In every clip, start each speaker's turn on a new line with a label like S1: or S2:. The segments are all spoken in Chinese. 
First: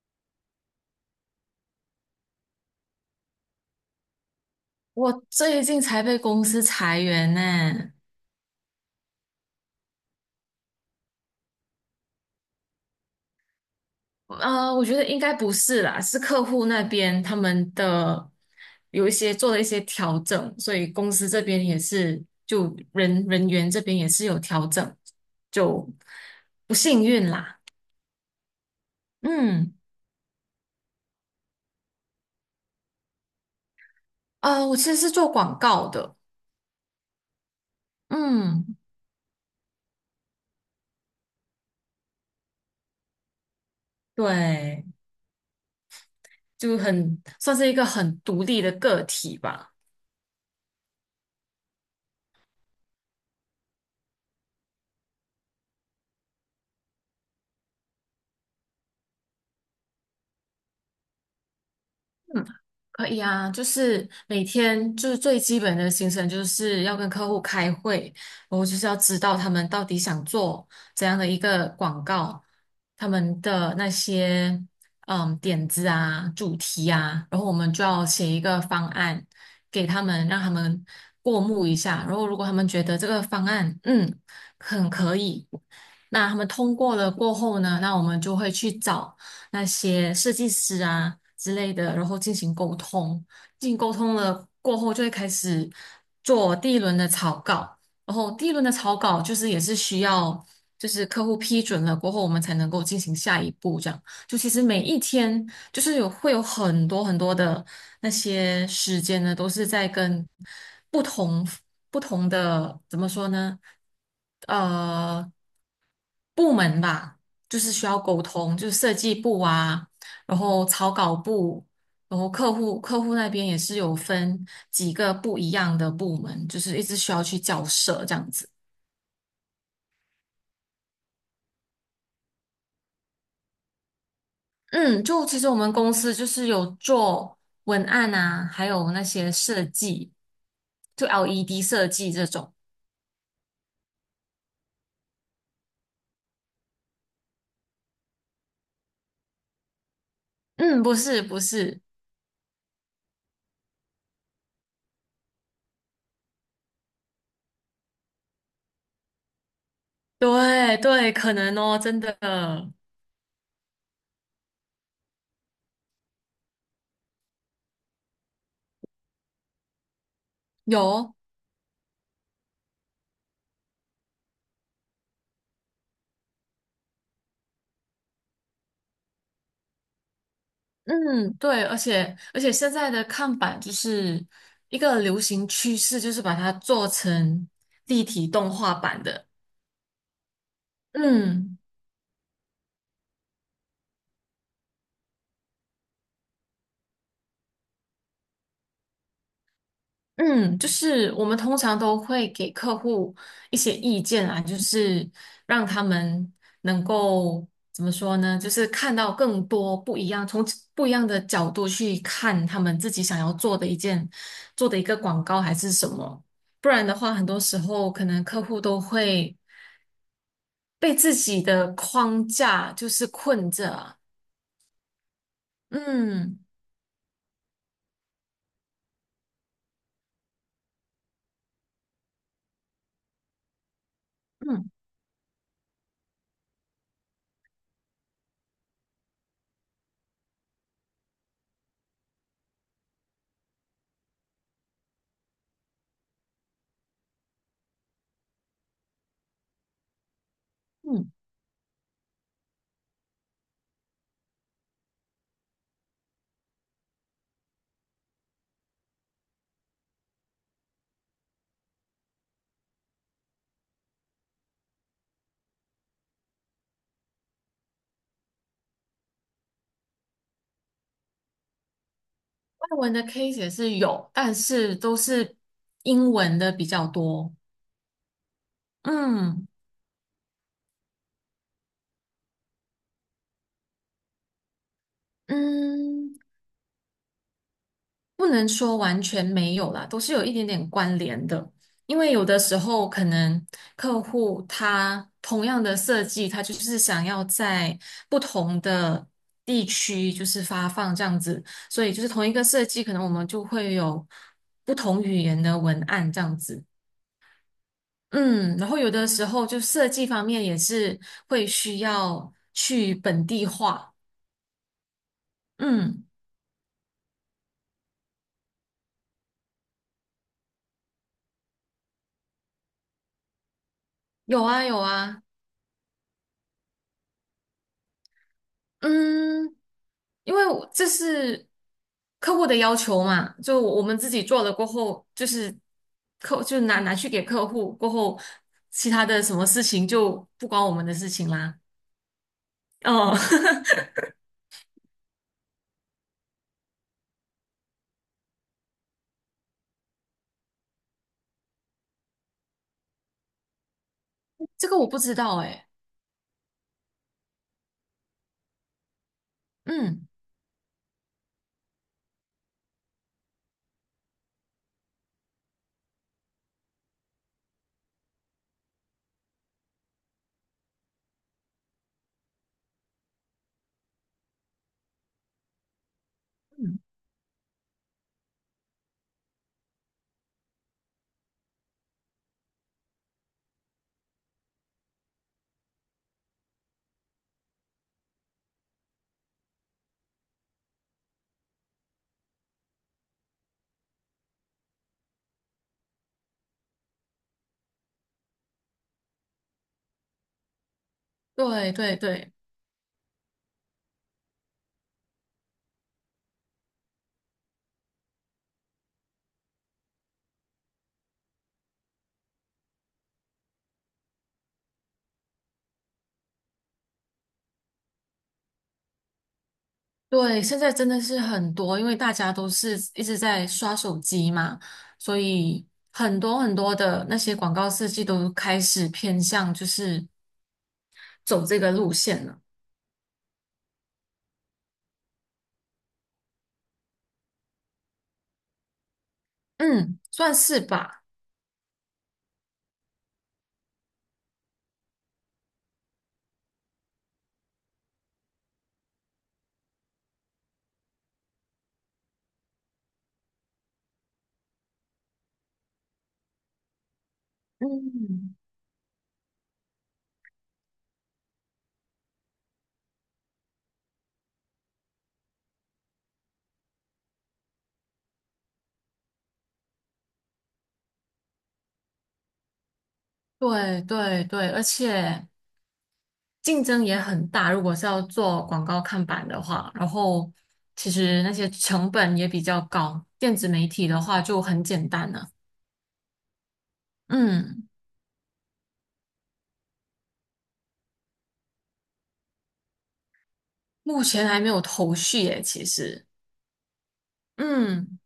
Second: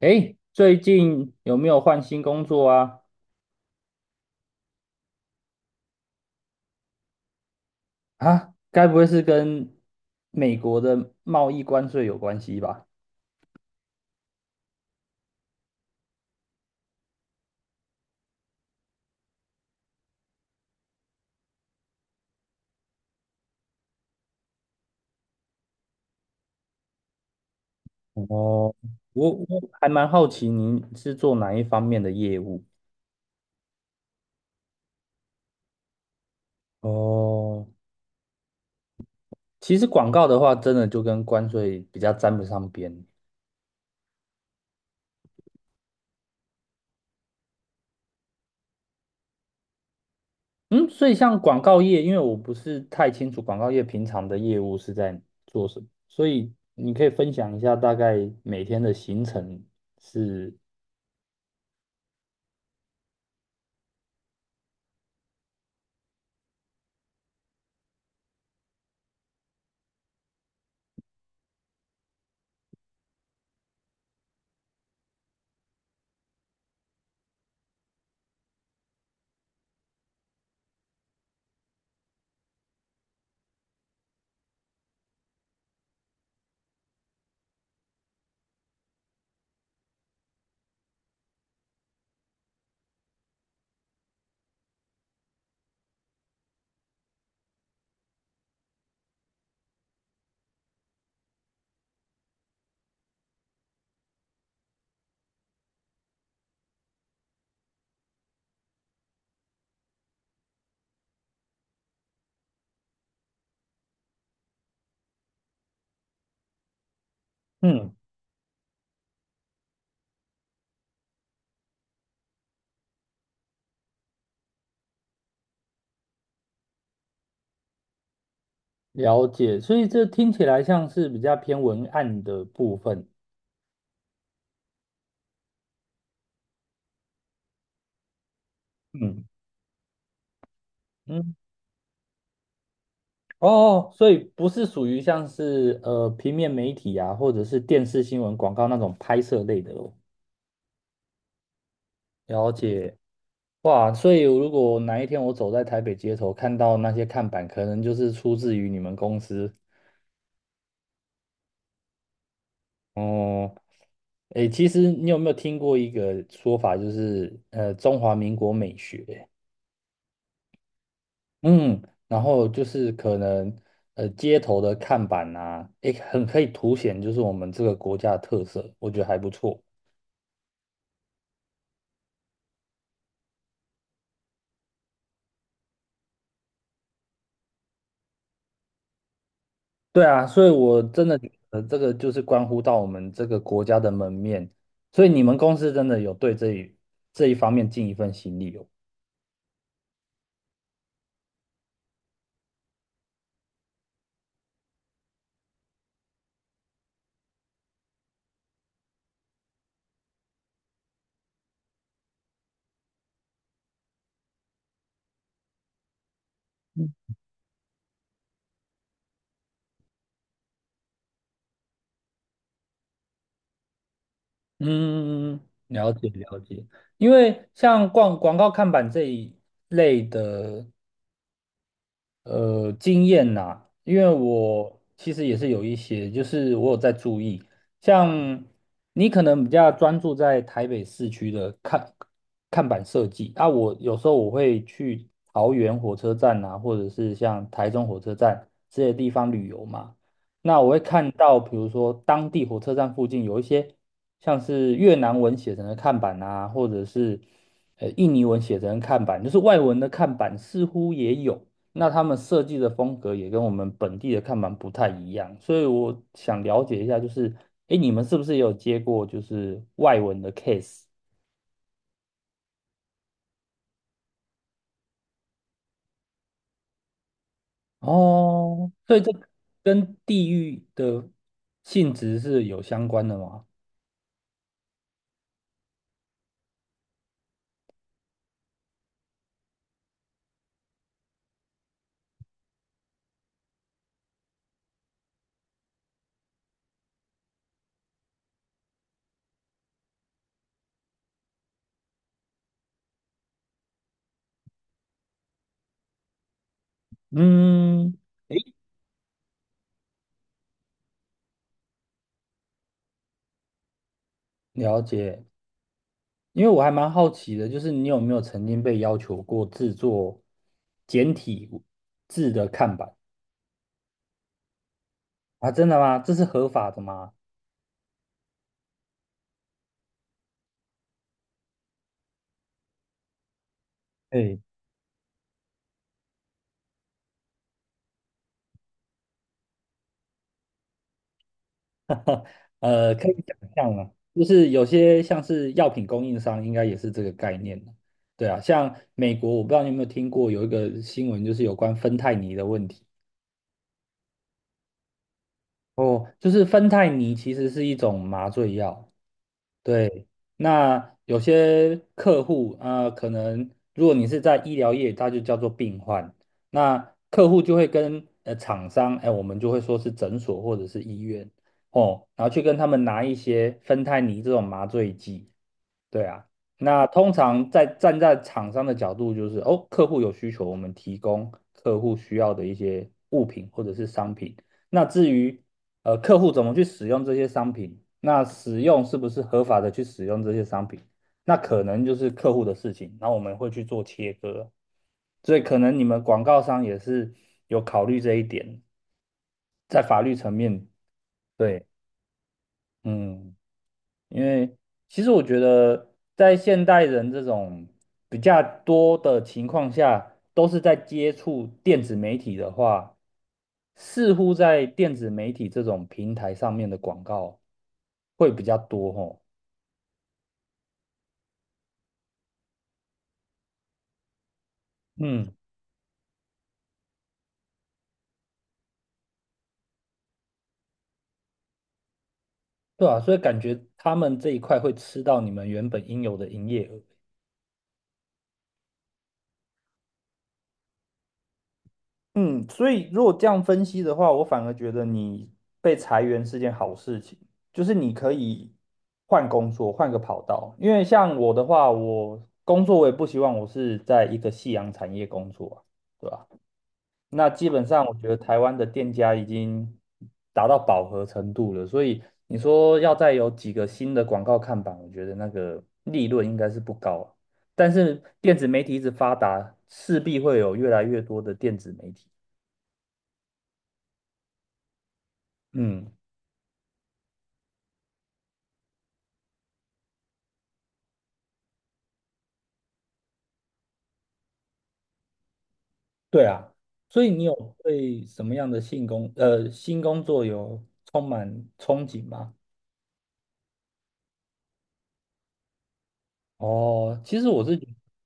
S1: 诶，最近有没有换新工作啊？
S2: 我最近才被公司裁员呢，
S1: 啊，该不会是跟美国的贸易关税有关系吧？
S2: 我觉得应该不是啦，是客户那边他们的有一些做了一些调整，所以公司这边也是就人员这边也是有调整，就不幸运啦。
S1: 哦我
S2: 嗯，
S1: 还蛮好奇您是做哪一方面的业务？
S2: 啊，我其实是做广告的，
S1: 哦，
S2: 嗯，
S1: 其实广告的话，真的就跟关税比较沾不上边。
S2: 对，就很算是一个很独立的个体吧。
S1: 嗯，所以像广告业，因为我不是太清楚广告业平常的业务是在做什么，所以你可以分享一下大概每天的行程是，
S2: 可以啊，就是每天就是最基本的行程，就是要跟客户开会，然后就是要知道他们到底想做怎样的一个广告，他们的那些点子啊、主题啊，然后我们就要写一个方案给他们，让他们过目一下。然后如果他们觉得这个方案很可以，那他们通过了过后呢，那我们就会去找那些设计师啊之类的，然后进行沟通。进行沟通了过后，就会开始做第一轮的草稿。然后第一轮的草稿就是也是需要，就是客户批准了过后，我们才能够进行下一步。这样，就其实每一天就是会有很多很多的那些时间呢，都是在跟不同不同的怎么说呢？呃部门吧，就是需
S1: 嗯，
S2: 要沟通，就是设计部啊，然后草稿部，然后客户那边也是有分几个不一样的部门，就是一直需要去交涉这样子。
S1: 了解，所以这听起来像是比较偏文案的部分。
S2: 嗯，就其实我们公司就是有做文案啊，还有那
S1: 嗯
S2: 些设计，就
S1: 嗯，
S2: LED 设计这种。
S1: 哦，所以不是属于像是平面媒体啊，或者是电视新闻广告那种拍摄类的哦。
S2: 嗯，不是不是，
S1: 了解，哇，所以如果哪一天我走在台北街头，看到那些看板，可能就是出自于你们公司。
S2: 对对，可能哦，真的
S1: 哦、诶，其实你有没有听过一个说法，就是中华民国美学？
S2: 有。
S1: 嗯，然后就是可能街头的看板啊，也很可以凸显就是我们这个国家的特色，我觉得还不错。
S2: 嗯，对，而且现在的看板就是一个流行趋势，就是把它做成立体动画版的。
S1: 对啊，所以我真的觉
S2: 嗯
S1: 得这个就是关乎到我们这个国家的门面，所以你们公司真的有对这一方面尽一份心力哦。
S2: 嗯，就是我们通常都会给客户一些意见啊，就是让他们能够怎么说呢？就是看到更多不一样，从不一样的角度去看他们自己想要做的一个广告还是什么。不然的话，很多时候可能客户都会被自己的框架就是困着啊。
S1: 嗯，了解了
S2: 嗯
S1: 解，因为像广告看板这一类的，经验呐、因为
S2: 嗯
S1: 我其实也是有一些，就是我有在注意，像你可能比较专注在台北市区的看板设计，啊，我有时候我会去桃园火车站啊，或者是像台中火车站这些地方旅游嘛，那我会看
S2: 嗯，
S1: 到，比如说当地火车站附近有一些像是越南文写成的看板啊，或者是印尼文写成的看板，就是外文的看板似乎也有。那他们设计的风格也跟我们本地的看板不太一样，所以我想了解一下，就是，哎，你们是不是也有接过就是外文的 case？
S2: 外文的 case 也是有，但是都是英文的比较多。
S1: 哦，所以这
S2: 嗯
S1: 跟地域的性质是有相关的吗？
S2: 嗯。不能说完全没有啦，都是有一点点关联的。因为有的时候可能客户他同样的设计，他就是想要在不同的地区就是发放这样子，所以就是同一个设计，可能我们就会有不同语言的文案这样子。
S1: 嗯，
S2: 嗯，然后有的时候就设计方面也是会需要去本地化。
S1: 了解。
S2: 嗯，
S1: 因为我还蛮好奇的，就是你有没有曾经被要求过制作简体字的看板
S2: 有啊有啊。
S1: 啊？真的吗？这是合法的吗？
S2: 嗯，因为我这是客户的要求嘛，就我们自己
S1: 哎，
S2: 做了过后，就是就拿去给客户过后，其他的什么事情就不关我们的事情啦。
S1: 可以
S2: 哦，
S1: 想象啊，就是有些像是药品供应商，应该也是这个概念的。对啊，像美国，我不知道你有没有听过有一个新闻，就是有关芬太尼的问题。
S2: 这个我不知道哎、
S1: 哦，就是芬太尼其实是一种麻醉药。对，
S2: 嗯
S1: 那有些客户啊、可能如果你是在医疗业，它就叫做病患。那客户就会跟厂商，哎，我们就会说是诊所或者是医院哦，然后去跟他们拿一些芬太尼这种麻醉剂。对啊，
S2: 嗯，
S1: 那通常在站在厂商的角度，就是哦，客户有需求，我们提供客户需要的一些物品或者是商品。那至于客户怎么去使用这些商品，那使用是不是合法的去使用这些商品，那可能就是客户的事情，然后我们会去做切割。所以可能你们广告商也是有考虑这一点，在法律层面，对，
S2: 对对对。
S1: 嗯。因为其实我觉得，在现代人这种比较多的情况下，都是在接触电子媒体的话，似乎在电子媒体这种平台上面的广告会比较多吼。
S2: 对，现在真的是很多，因为大家都是一直在刷手机嘛，所
S1: 嗯，
S2: 以很多很多的那些广告设计都开始偏向就是走这个路线了。
S1: 对啊，所以感觉他们这一块会吃到你们原本应有的营业额。
S2: 嗯，算是吧。
S1: 嗯，所以如果这样分析的话，我反而觉得你被裁员是件好事情，就是你可以换工作，换个跑道。因为像我的话，我工作我也不希望我是在一个夕阳产业工作啊，对吧？那基本上我觉得
S2: 嗯，
S1: 台湾的店家已经达到饱和程度了，所以你说要再有几个新的广告看板，我觉得那个利润应该是不高啊。但是电子媒体一直发达，势必会有越来越多的电子媒体。
S2: 对对对，而且
S1: 嗯，
S2: 竞争也很大，如果是要做广告看板的话，然后其实那些成本也比较高，电子媒体的话就很简单了。
S1: 对啊，所以你有
S2: 嗯，
S1: 对什么样的新工作有充满憧憬吗？
S2: 目前还没有头绪耶，其实。
S1: 哦，其实我是觉得
S2: 嗯，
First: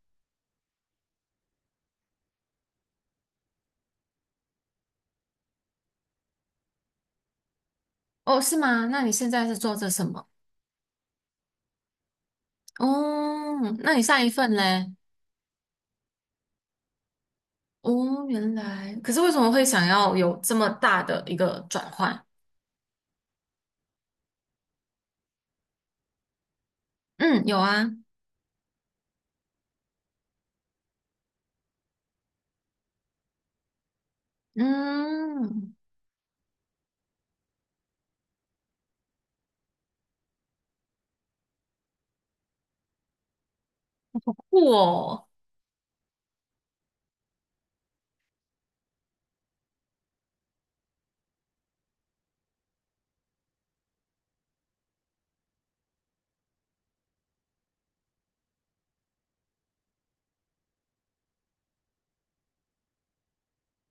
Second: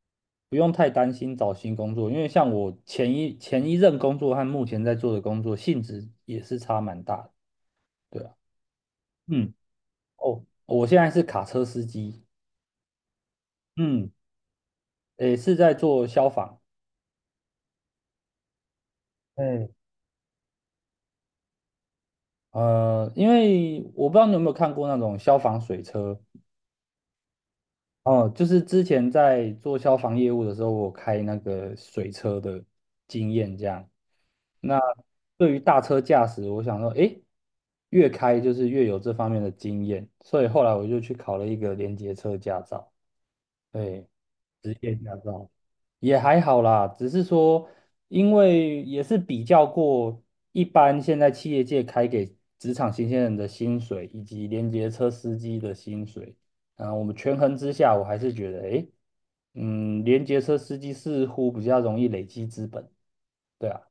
S1: 不用太担心找新工作，因为像我前一任工作和目前在做的工作性质也是差蛮大的，对啊，
S2: 哦，是吗？那你现在
S1: 嗯，
S2: 是做着什么？
S1: 哦，我现在是卡车司机，
S2: 哦，那你
S1: 嗯，
S2: 上一份嘞？
S1: 也是在做消防。
S2: 哦，原来，可是为什么会
S1: 嗯，
S2: 想要有这么大的一个转换？
S1: 因为我不知道你有没有看过那种消防水车，
S2: 嗯，有啊，
S1: 哦，就是之前在做消防业务的时候，我开那个水车的经验这样。那对于
S2: 嗯，
S1: 大车驾驶，我想说，诶，越开就是越有这方面的经验，所以后来我就去考了一个连接车驾照。对，
S2: 酷
S1: 驾
S2: 哦，
S1: 照。也还好啦，只是说，因为也是比较过一般现在企业界开给职场新鲜人的薪水，以及连接车司机的薪水，啊、我们权衡之下，我还是觉得，诶，嗯，连接车司机似乎比较容易累积资本，对啊。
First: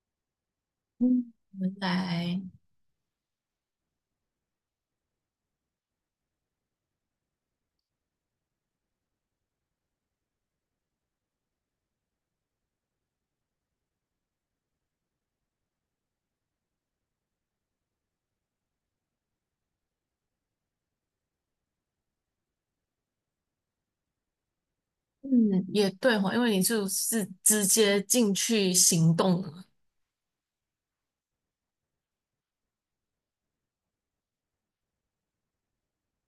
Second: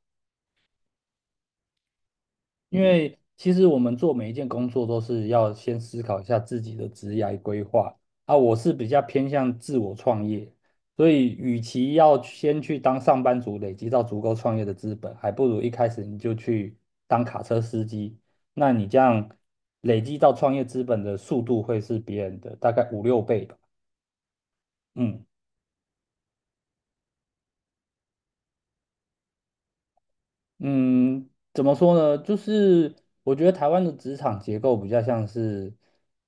S2: 嗯，原来，
S1: 因为其实我们做每一件工作都是要先思考一下自己的职业规划啊。我是比较偏向自我创业，所以与其要先去当上班族，累积到足够创业的资本，还不如一开始你就去当卡车司机。那你这样累积到创业资本的速度会是别人的大概五六倍吧。嗯。
S2: 嗯，也对哈，因为你就是直接进去行动了。
S1: 嗯，怎么说呢？就是我觉得台湾的职场结构比较像是，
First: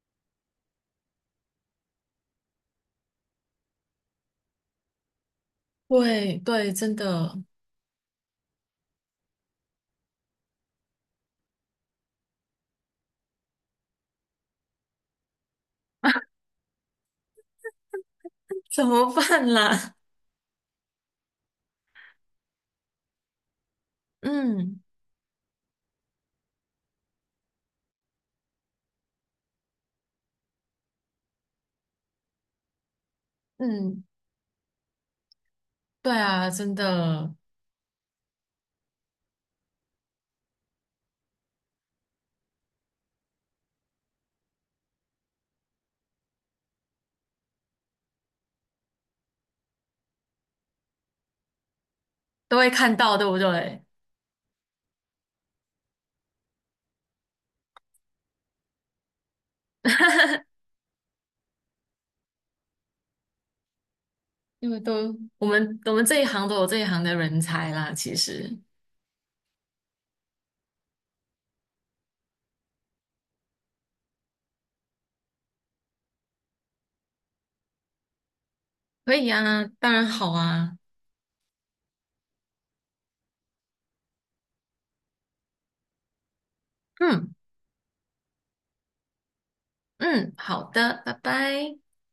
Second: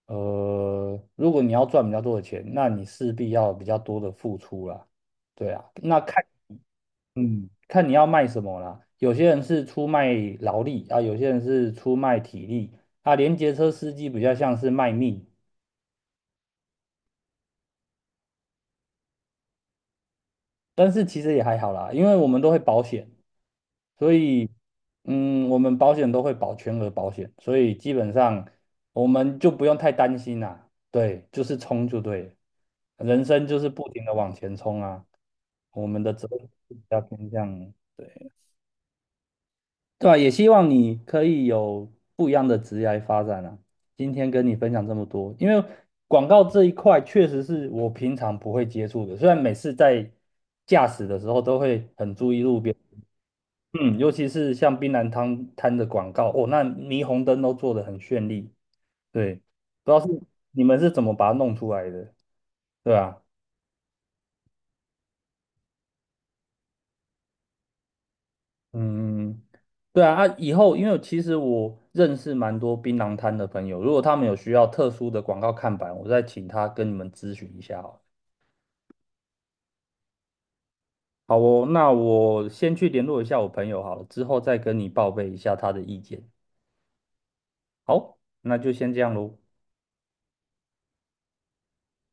S1: 如果你要赚比较多的钱，那你势必要有比较多的付出啦。对啊，那看，
S2: 对对，真的，
S1: 嗯，看你要卖什么啦。有些人是出卖劳力啊，有些人是出卖体力啊。连结车司机比较像是卖命，
S2: 怎么办啦？
S1: 但是其实也还好啦，因为我们都会保险，所以
S2: 嗯
S1: 嗯，我们保险都会保全额保险，所以基本上我们就不用太担心啦。对，就是冲就对了人生就是不停
S2: 嗯，
S1: 的往前冲啊。我们的
S2: 对
S1: 责任
S2: 啊，真
S1: 比较偏
S2: 的
S1: 向。对。对啊，也希望你可以有不一样的职业发展啊。今天跟你分享这么多，因为广告这一块确实是我平常不会接触的，虽然每次在驾驶的时候都会很注意
S2: 都
S1: 路
S2: 会
S1: 边，
S2: 看到，对不对？
S1: 嗯，尤其是像槟榔摊的广告，哦，那霓虹灯都做得很绚丽，对，不知道是 你们是怎么把它弄出来的，对啊。
S2: 因为都我们这一行都有这一行的人才啦，其实
S1: 嗯，对啊，啊，以后因为其实我认识蛮多槟榔摊的朋友，如果他们有需要特殊的广告看板，我再请他跟你们咨询一下好了
S2: 可以啊，当然好啊，
S1: 好哦，那我先去联络一下我朋友好了，之后再跟你报备一下他的意见。
S2: 嗯
S1: 好，那就先这样喽。
S2: 嗯，好的，拜拜。